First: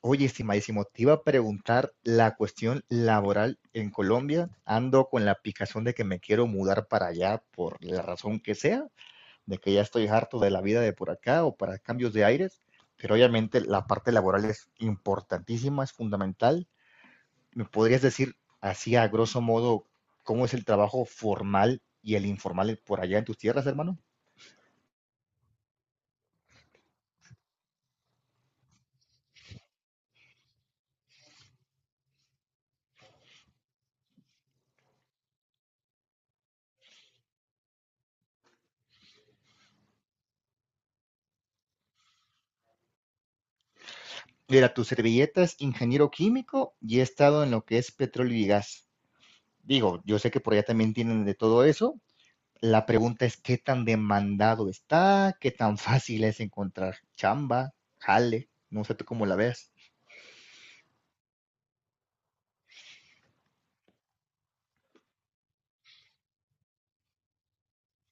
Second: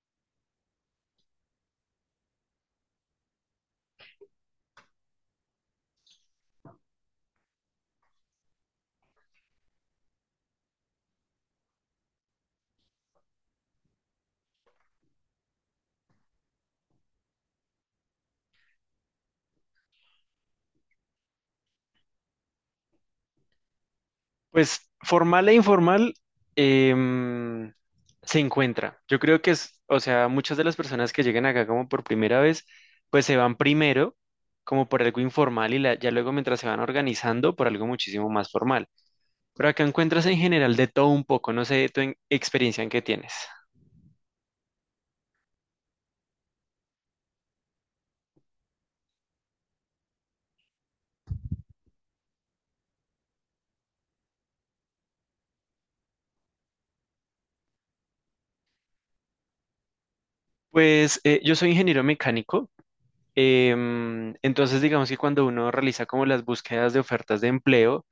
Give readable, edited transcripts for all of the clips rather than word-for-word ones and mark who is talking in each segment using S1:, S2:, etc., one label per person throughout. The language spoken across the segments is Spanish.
S1: Oye, estimadísimo, te iba a preguntar la cuestión laboral en Colombia. Ando con la picazón de que me quiero mudar para allá por la razón que sea, de que ya estoy harto de la vida de por acá o para cambios de aires, pero obviamente la parte laboral es importantísima, es fundamental. ¿Me podrías decir así a grosso modo cómo es el trabajo formal y el informal por allá en tus tierras, hermano?
S2: Pues formal e informal em, se encuentra. Yo creo que es, o sea, muchas de las personas que llegan acá como por primera vez, pues se van primero como por algo informal y ya luego mientras se van organizando por algo muchísimo más formal. Pero acá encuentras en general de todo un poco, no sé tu experiencia en qué tienes.
S1: Mira, tu servilleta es ingeniero químico y he estado en lo que es petróleo y gas. Digo, yo sé que por allá también tienen de todo eso. La pregunta es qué tan demandado está, qué tan fácil es encontrar chamba, jale, no sé tú cómo la ves.
S2: Pues yo soy ingeniero mecánico, entonces digamos que cuando uno realiza como las búsquedas de ofertas de empleo,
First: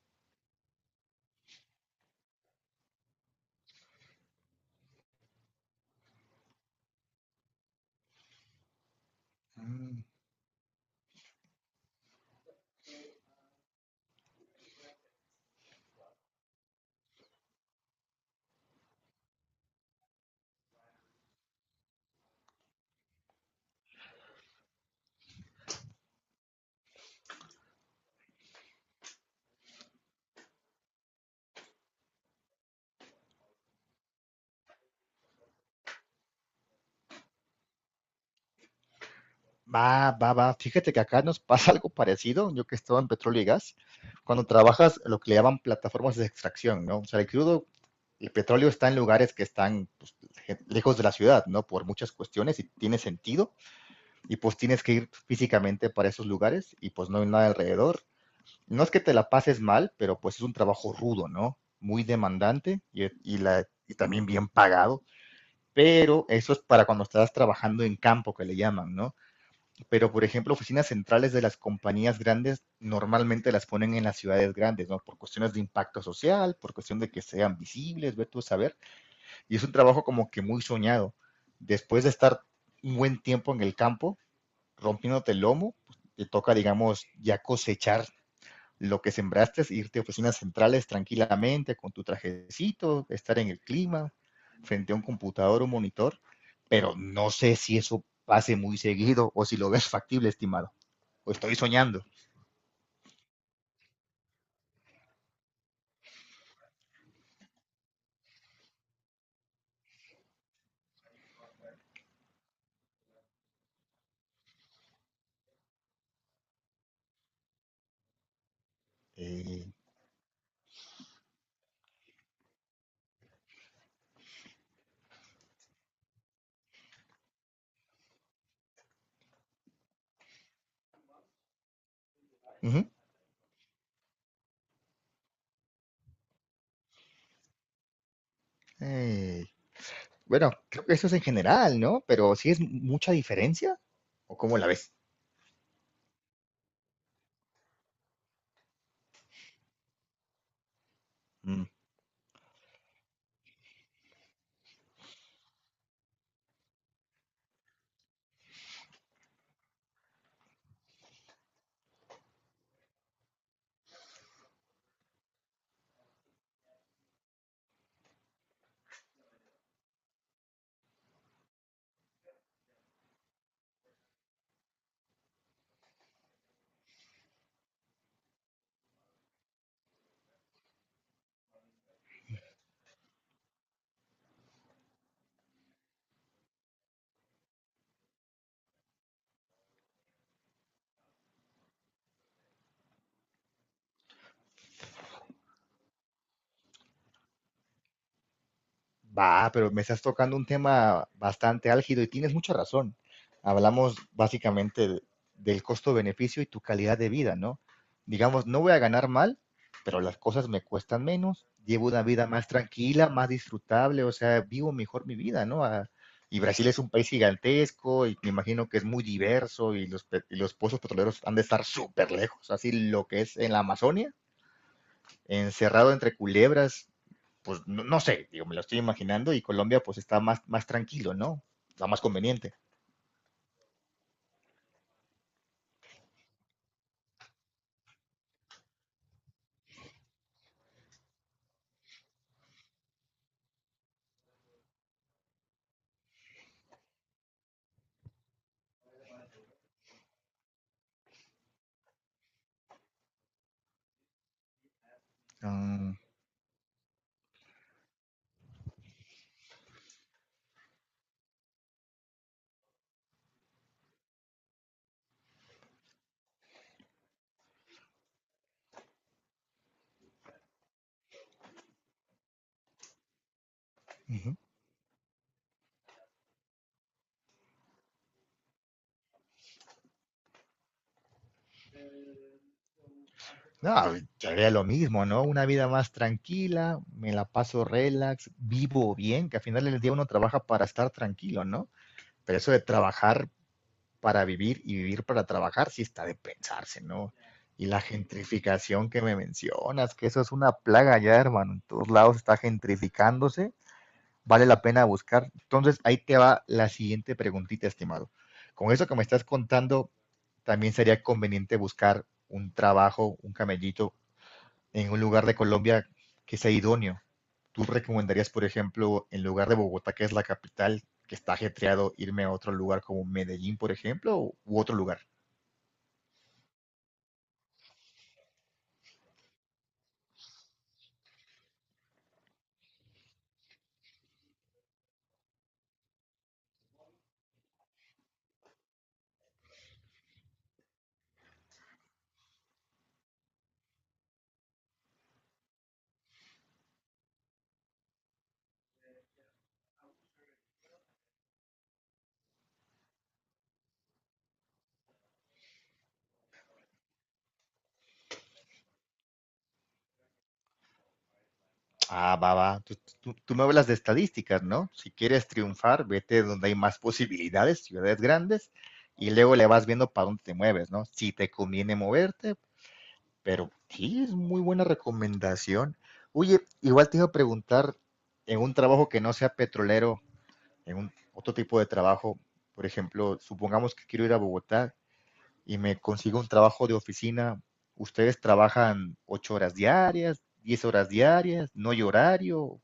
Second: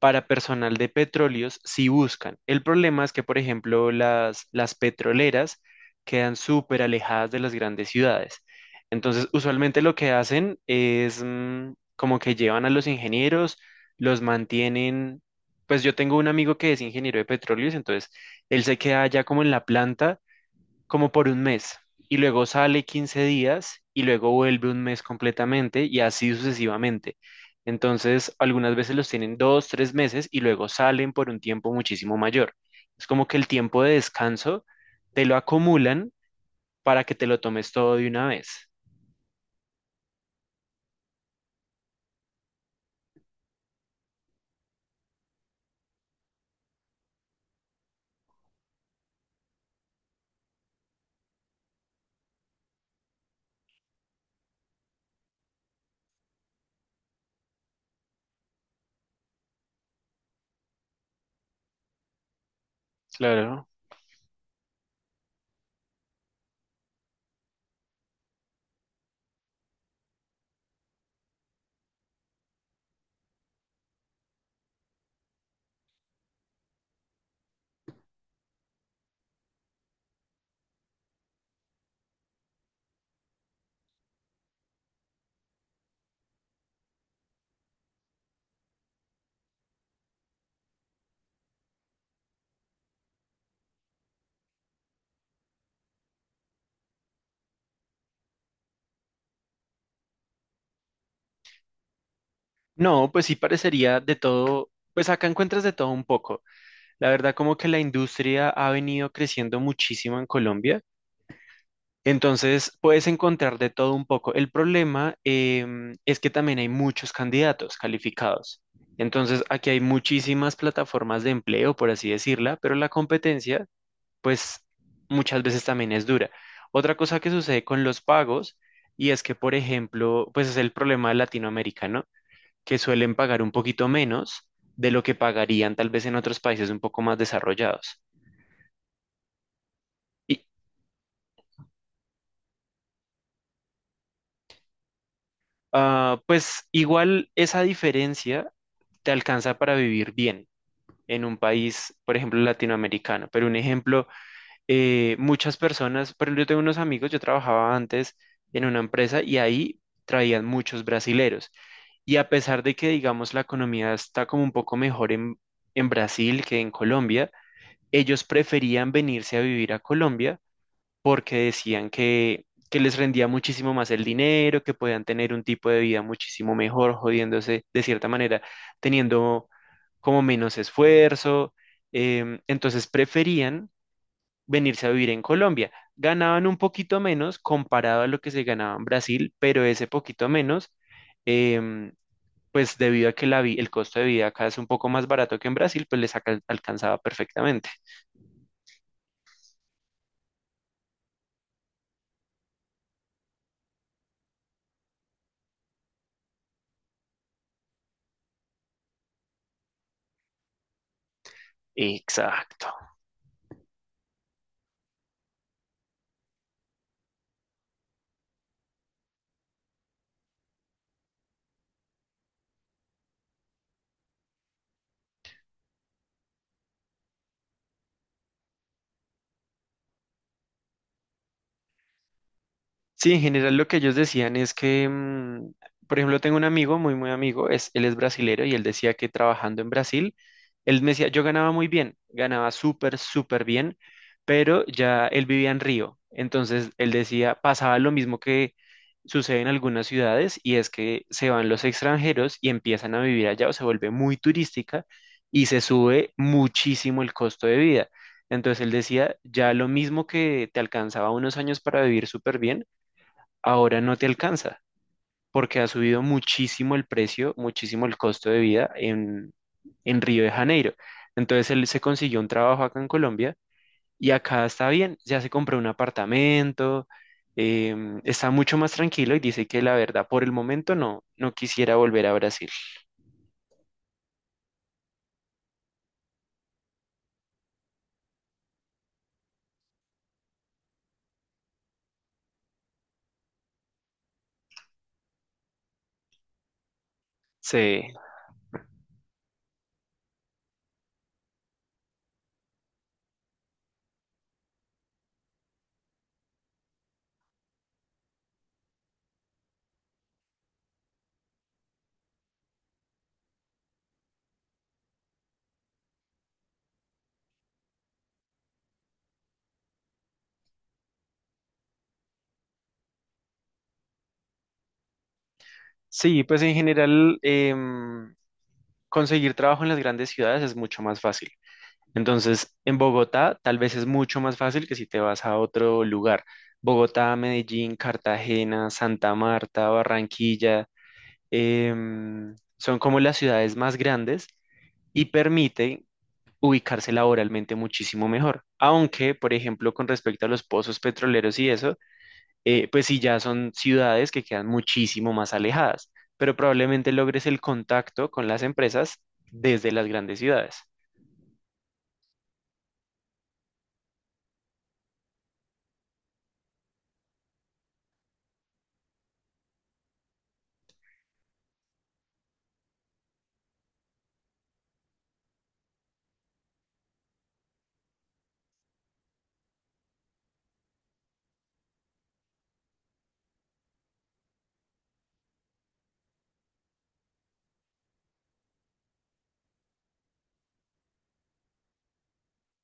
S2: para personal de petróleos si buscan. El problema es que, por ejemplo, las petroleras quedan súper alejadas de las grandes ciudades. Entonces, usualmente lo
S1: Mm.
S2: que hacen es como que llevan a los ingenieros, los mantienen. Pues yo tengo un amigo que es ingeniero de petróleos, entonces él se queda allá como en la planta como por un mes y luego sale 15 días y luego vuelve un mes completamente y así sucesivamente. Entonces, algunas veces los tienen dos, tres meses y luego salen por un tiempo muchísimo mayor. Es como que el tiempo de descanso te lo acumulan para que te lo tomes todo de una vez.
S1: Va, va, va. Fíjate que acá nos pasa algo parecido. Yo que estaba en petróleo y gas, cuando trabajas lo que le llaman plataformas de extracción, ¿no? O sea, el crudo, el petróleo está en lugares que están, pues, lejos de la ciudad, ¿no? Por muchas cuestiones, y tiene sentido. Y pues tienes que ir físicamente para esos lugares y pues no hay nada alrededor. No es que te la pases mal, pero pues es un trabajo rudo, ¿no? Muy demandante y, y la,
S2: Claro.
S1: y también bien pagado, pero eso es para cuando estás trabajando en campo, que le llaman, ¿no? Pero, por ejemplo, oficinas centrales de las compañías grandes normalmente las ponen en las ciudades grandes, ¿no? Por cuestiones de impacto social, por cuestión de que sean visibles, ver tú a saber, y es un trabajo como que muy soñado. Después de estar un buen tiempo en el campo, rompiéndote el lomo, pues, te toca, digamos, ya cosechar lo que sembraste, es irte a oficinas centrales tranquilamente con tu trajecito, estar en el clima, frente a un computador o un monitor, pero no sé si eso pase muy seguido o si lo ves factible, estimado, o estoy soñando.
S2: No, pues sí parecería de todo, pues acá encuentras de todo un poco. La verdad como que la industria ha venido creciendo muchísimo en Colombia. Entonces, puedes encontrar de todo un poco. El problema es que también hay muchos candidatos calificados. Entonces,
S1: Eh,
S2: aquí hay muchísimas plataformas de empleo, por así decirla, pero la competencia, pues, muchas veces también es dura. Otra cosa que sucede con los pagos, y es que, por ejemplo, pues es el problema latinoamericano,
S1: uh
S2: que
S1: -huh.
S2: suelen pagar un poquito menos de lo que pagarían tal vez en otros países un poco más desarrollados.
S1: eh,
S2: Y,
S1: bueno, creo que eso es en general, ¿no? Pero si ¿sí es mucha diferencia o cómo la ves?
S2: Ah, pues igual esa diferencia te alcanza para vivir bien en un
S1: Mm.
S2: país, por ejemplo, latinoamericano. Pero un ejemplo, muchas personas, pero yo tengo unos amigos, yo trabajaba antes en una empresa y ahí traían muchos brasileros. Y a pesar de que, digamos, la economía está como un poco mejor en Brasil que en Colombia, ellos preferían venirse a vivir a Colombia porque decían que les rendía muchísimo más el dinero, que podían tener un tipo de vida muchísimo mejor, jodiéndose de cierta manera, teniendo como menos esfuerzo. Entonces preferían venirse a vivir en Colombia. Ganaban un poquito menos comparado a lo que se ganaba en Brasil, pero ese poquito menos, em, pues debido a que el costo de vida acá es un poco más barato que en Brasil, pues les alcanzaba perfectamente.
S1: Va, pero me estás tocando un tema bastante álgido y tienes mucha razón. Hablamos básicamente de- del costo-beneficio y tu calidad de vida, ¿no? Digamos, no voy a ganar mal, pero las cosas me cuestan menos, llevo una vida más
S2: Exacto.
S1: tranquila, más disfrutable, o sea, vivo mejor mi vida, ¿no? Ah, y Brasil es un país gigantesco y me imagino que es muy diverso y los, y los pozos petroleros han de estar súper lejos, así lo que es en la Amazonia, encerrado entre culebras, pues no, no, sé, digo, me lo estoy imaginando. Y Colombia pues está más, más tranquilo, ¿no? Está más conveniente.
S2: Sí, en general lo que ellos decían es que, por ejemplo, tengo un amigo, muy, muy amigo, es, él es brasilero y él decía que trabajando en Brasil, él me decía, yo ganaba muy bien, ganaba súper, súper bien, pero ya él vivía en Río. Entonces, él decía, pasaba lo mismo que sucede en algunas ciudades y es que se van los extranjeros y empiezan a vivir allá o se vuelve muy turística y se
S1: Uh,
S2: sube muchísimo el costo de vida. Entonces, él decía, ya lo mismo que te alcanzaba unos años para vivir súper bien ahora no te alcanza porque ha subido muchísimo el precio, muchísimo el costo de vida en Río de Janeiro. Entonces él se consiguió un trabajo acá en Colombia y
S1: uh-huh.
S2: acá está bien, ya se compró un apartamento, está mucho más tranquilo y dice que la verdad por el momento no, no quisiera volver a Brasil.
S1: No, yo haría lo mismo, ¿no? Una vida más tranquila, me la paso relax, vivo bien, que al final del día uno trabaja para estar tranquilo, ¿no? Pero eso de trabajar para vivir y vivir para trabajar sí está de pensarse, ¿no? Y la
S2: Sí,
S1: gentrificación que me mencionas, que eso es una plaga ya, hermano. En todos lados está gentrificándose, vale la pena buscar. Entonces, ahí te va la siguiente preguntita, estimado. Con eso que me estás contando, también sería conveniente buscar un trabajo, un camellito, en un lugar de Colombia que sea idóneo. ¿Tú recomendarías, por ejemplo, en lugar de Bogotá, que es la capital, que está ajetreado, irme a otro lugar como Medellín, por ejemplo, u otro lugar?
S2: sí, pues en general conseguir trabajo en las grandes ciudades es mucho más fácil. Entonces, en Bogotá tal vez es mucho más fácil que si te vas a otro lugar. Bogotá, Medellín, Cartagena, Santa Marta, Barranquilla, son como las ciudades más grandes y permiten ubicarse laboralmente muchísimo mejor. Aunque, por ejemplo, con respecto a los pozos petroleros y eso, pues sí ya son ciudades que quedan muchísimo más alejadas, pero probablemente logres el contacto con las empresas desde las grandes ciudades.
S1: Ah, va, va. Tú me hablas de estadísticas, ¿no? Si quieres triunfar, vete donde hay más posibilidades, ciudades grandes, y luego le vas viendo para dónde te mueves, ¿no? Si te conviene moverte, pero sí, es muy buena recomendación. Oye, igual te iba a preguntar, en un trabajo que no sea petrolero, en un otro tipo de trabajo, por ejemplo, supongamos que quiero ir a Bogotá, y me consigo un trabajo de oficina, ¿ustedes trabajan ocho horas diarias, diez horas diarias, no hay horario?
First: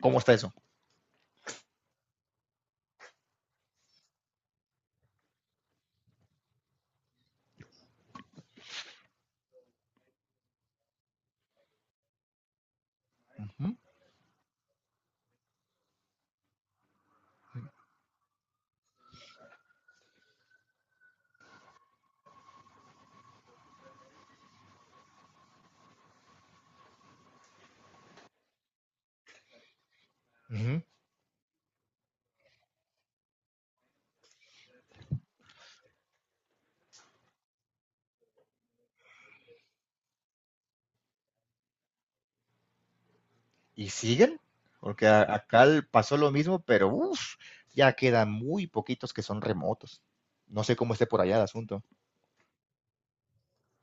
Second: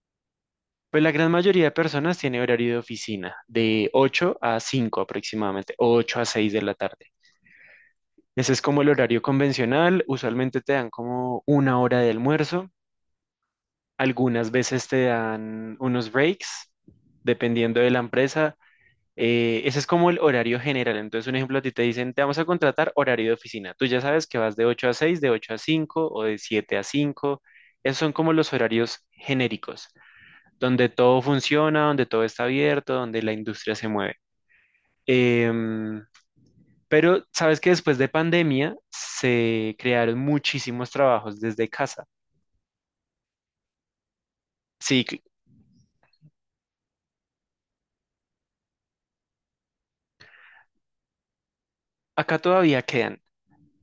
S1: ¿Cómo está eso?
S2: Pues la gran mayoría de personas tiene horario de oficina, de 8 a 5 aproximadamente, o 8 a 6 de la tarde. Ese es como el horario convencional, usualmente te dan como una hora de almuerzo,
S1: Ujú,
S2: algunas veces te dan unos breaks, dependiendo de la empresa. Ese es como el horario general. Entonces, un ejemplo, a ti te dicen, te vamos a contratar horario de oficina. Tú ya sabes que vas de 8 a 6, de 8 a 5 o de 7 a 5. Esos son como los horarios genéricos
S1: ujú.
S2: donde todo funciona, donde todo está abierto, donde la industria se mueve. Em, pero sabes que después de pandemia se crearon muchísimos trabajos desde casa.
S1: ¿Y siguen?
S2: Sí,
S1: Porque acá pasó lo mismo, pero uf, ya quedan muy poquitos que son remotos. No sé cómo esté por allá el asunto.
S2: acá todavía quedan,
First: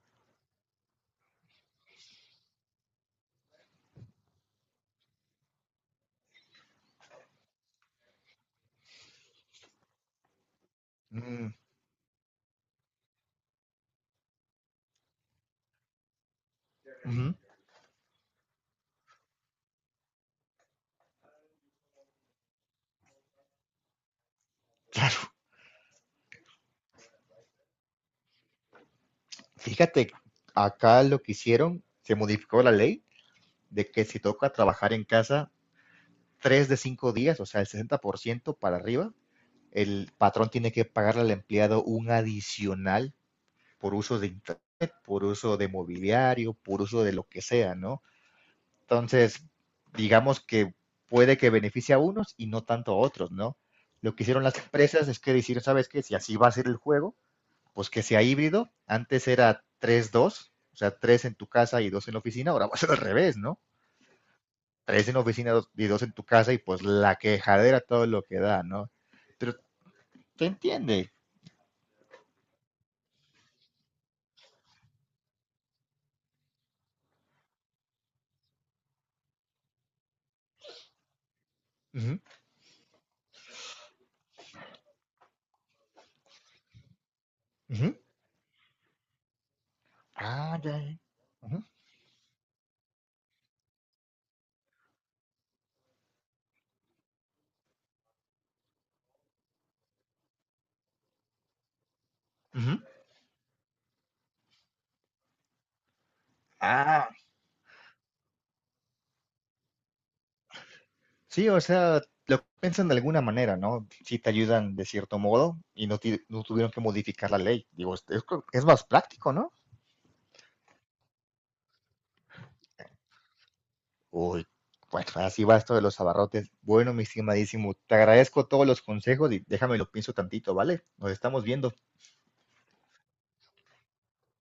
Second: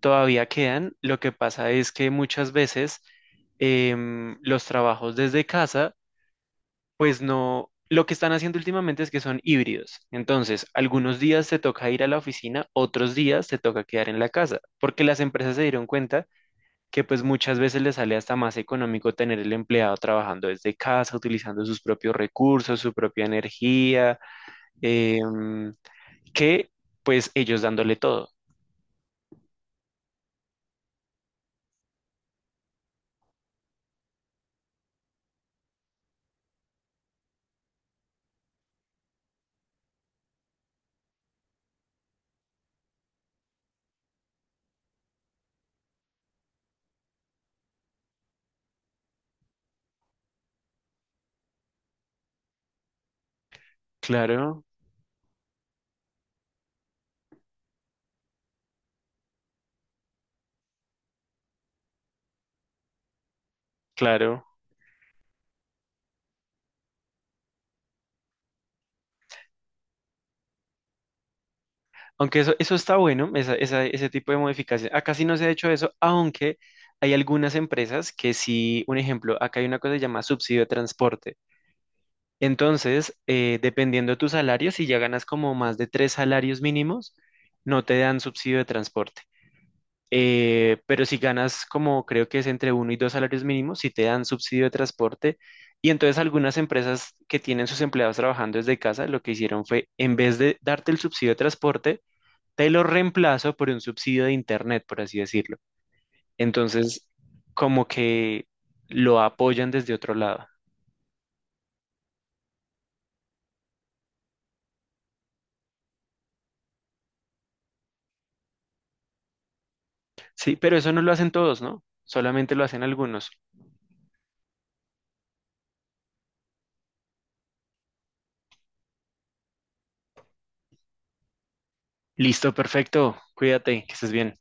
S2: todavía quedan. Lo que pasa es que muchas veces los trabajos desde casa, pues no, lo que están haciendo últimamente es que son híbridos. Entonces, algunos días
S1: Mm,
S2: te toca ir a la oficina, otros días te toca quedar en la casa, porque las empresas se dieron cuenta que pues
S1: ujú.
S2: muchas veces le sale hasta más económico tener el empleado trabajando desde casa, utilizando sus propios recursos, su propia energía,
S1: Claro,
S2: em, que pues ellos dándole todo.
S1: fíjate, acá lo que hicieron, se modificó la ley de que si toca trabajar en casa tres de cinco días, o sea, el 60% para arriba, el patrón tiene que pagarle al empleado un adicional por uso de internet, por uso de mobiliario, por uso de lo que sea, ¿no? Entonces, digamos que puede que beneficie a unos y no tanto a otros, ¿no? Lo que hicieron las
S2: Claro,
S1: empresas es que decir, ¿sabes qué? Si así va a ser el juego, pues que sea híbrido. Antes era 3 2, o sea, tres en tu casa y dos en la oficina, ahora va a ser al revés, ¿no?
S2: claro.
S1: 3 en la oficina y 2 en tu casa, y pues la quejadera todo lo que da, ¿no? Pero te entiende.
S2: Aunque eso está bueno, ese tipo de modificación. Acá sí no se ha hecho eso, aunque hay algunas empresas que sí, un ejemplo, acá hay una cosa que se llama subsidio de transporte.
S1: Uh -huh,
S2: Entonces, dependiendo de tu salario, si ya ganas como más de 3 salarios mínimos,
S1: uh
S2: no
S1: -huh.
S2: te dan subsidio de transporte.
S1: Ah, ya,
S2: Eh,
S1: ya.
S2: pero si
S1: Ujú.
S2: ganas como creo que es entre 1 y 2 salarios mínimos, si te dan subsidio de transporte. Y entonces algunas empresas que tienen sus empleados trabajando desde casa, lo que hicieron fue, en vez de darte el subsidio de transporte, te
S1: Ujú.
S2: lo reemplazo por un subsidio de internet, por así decirlo. Entonces,
S1: Ah,
S2: como que lo apoyan desde otro lado.
S1: sí, o sea, lo piensan de alguna manera, ¿no? Sí te ayudan de cierto modo y no, no tuvieron que modificar la ley. Digo, es es más práctico, ¿no?
S2: Sí, pero eso no lo hacen todos, ¿no? Solamente lo hacen algunos.
S1: Uy, bueno, así va esto de los abarrotes. Bueno, mi estimadísimo, te agradezco todos los consejos y déjame lo pienso tantito, ¿vale? Nos estamos viendo.
S2: Listo, perfecto. Cuídate, que estés bien.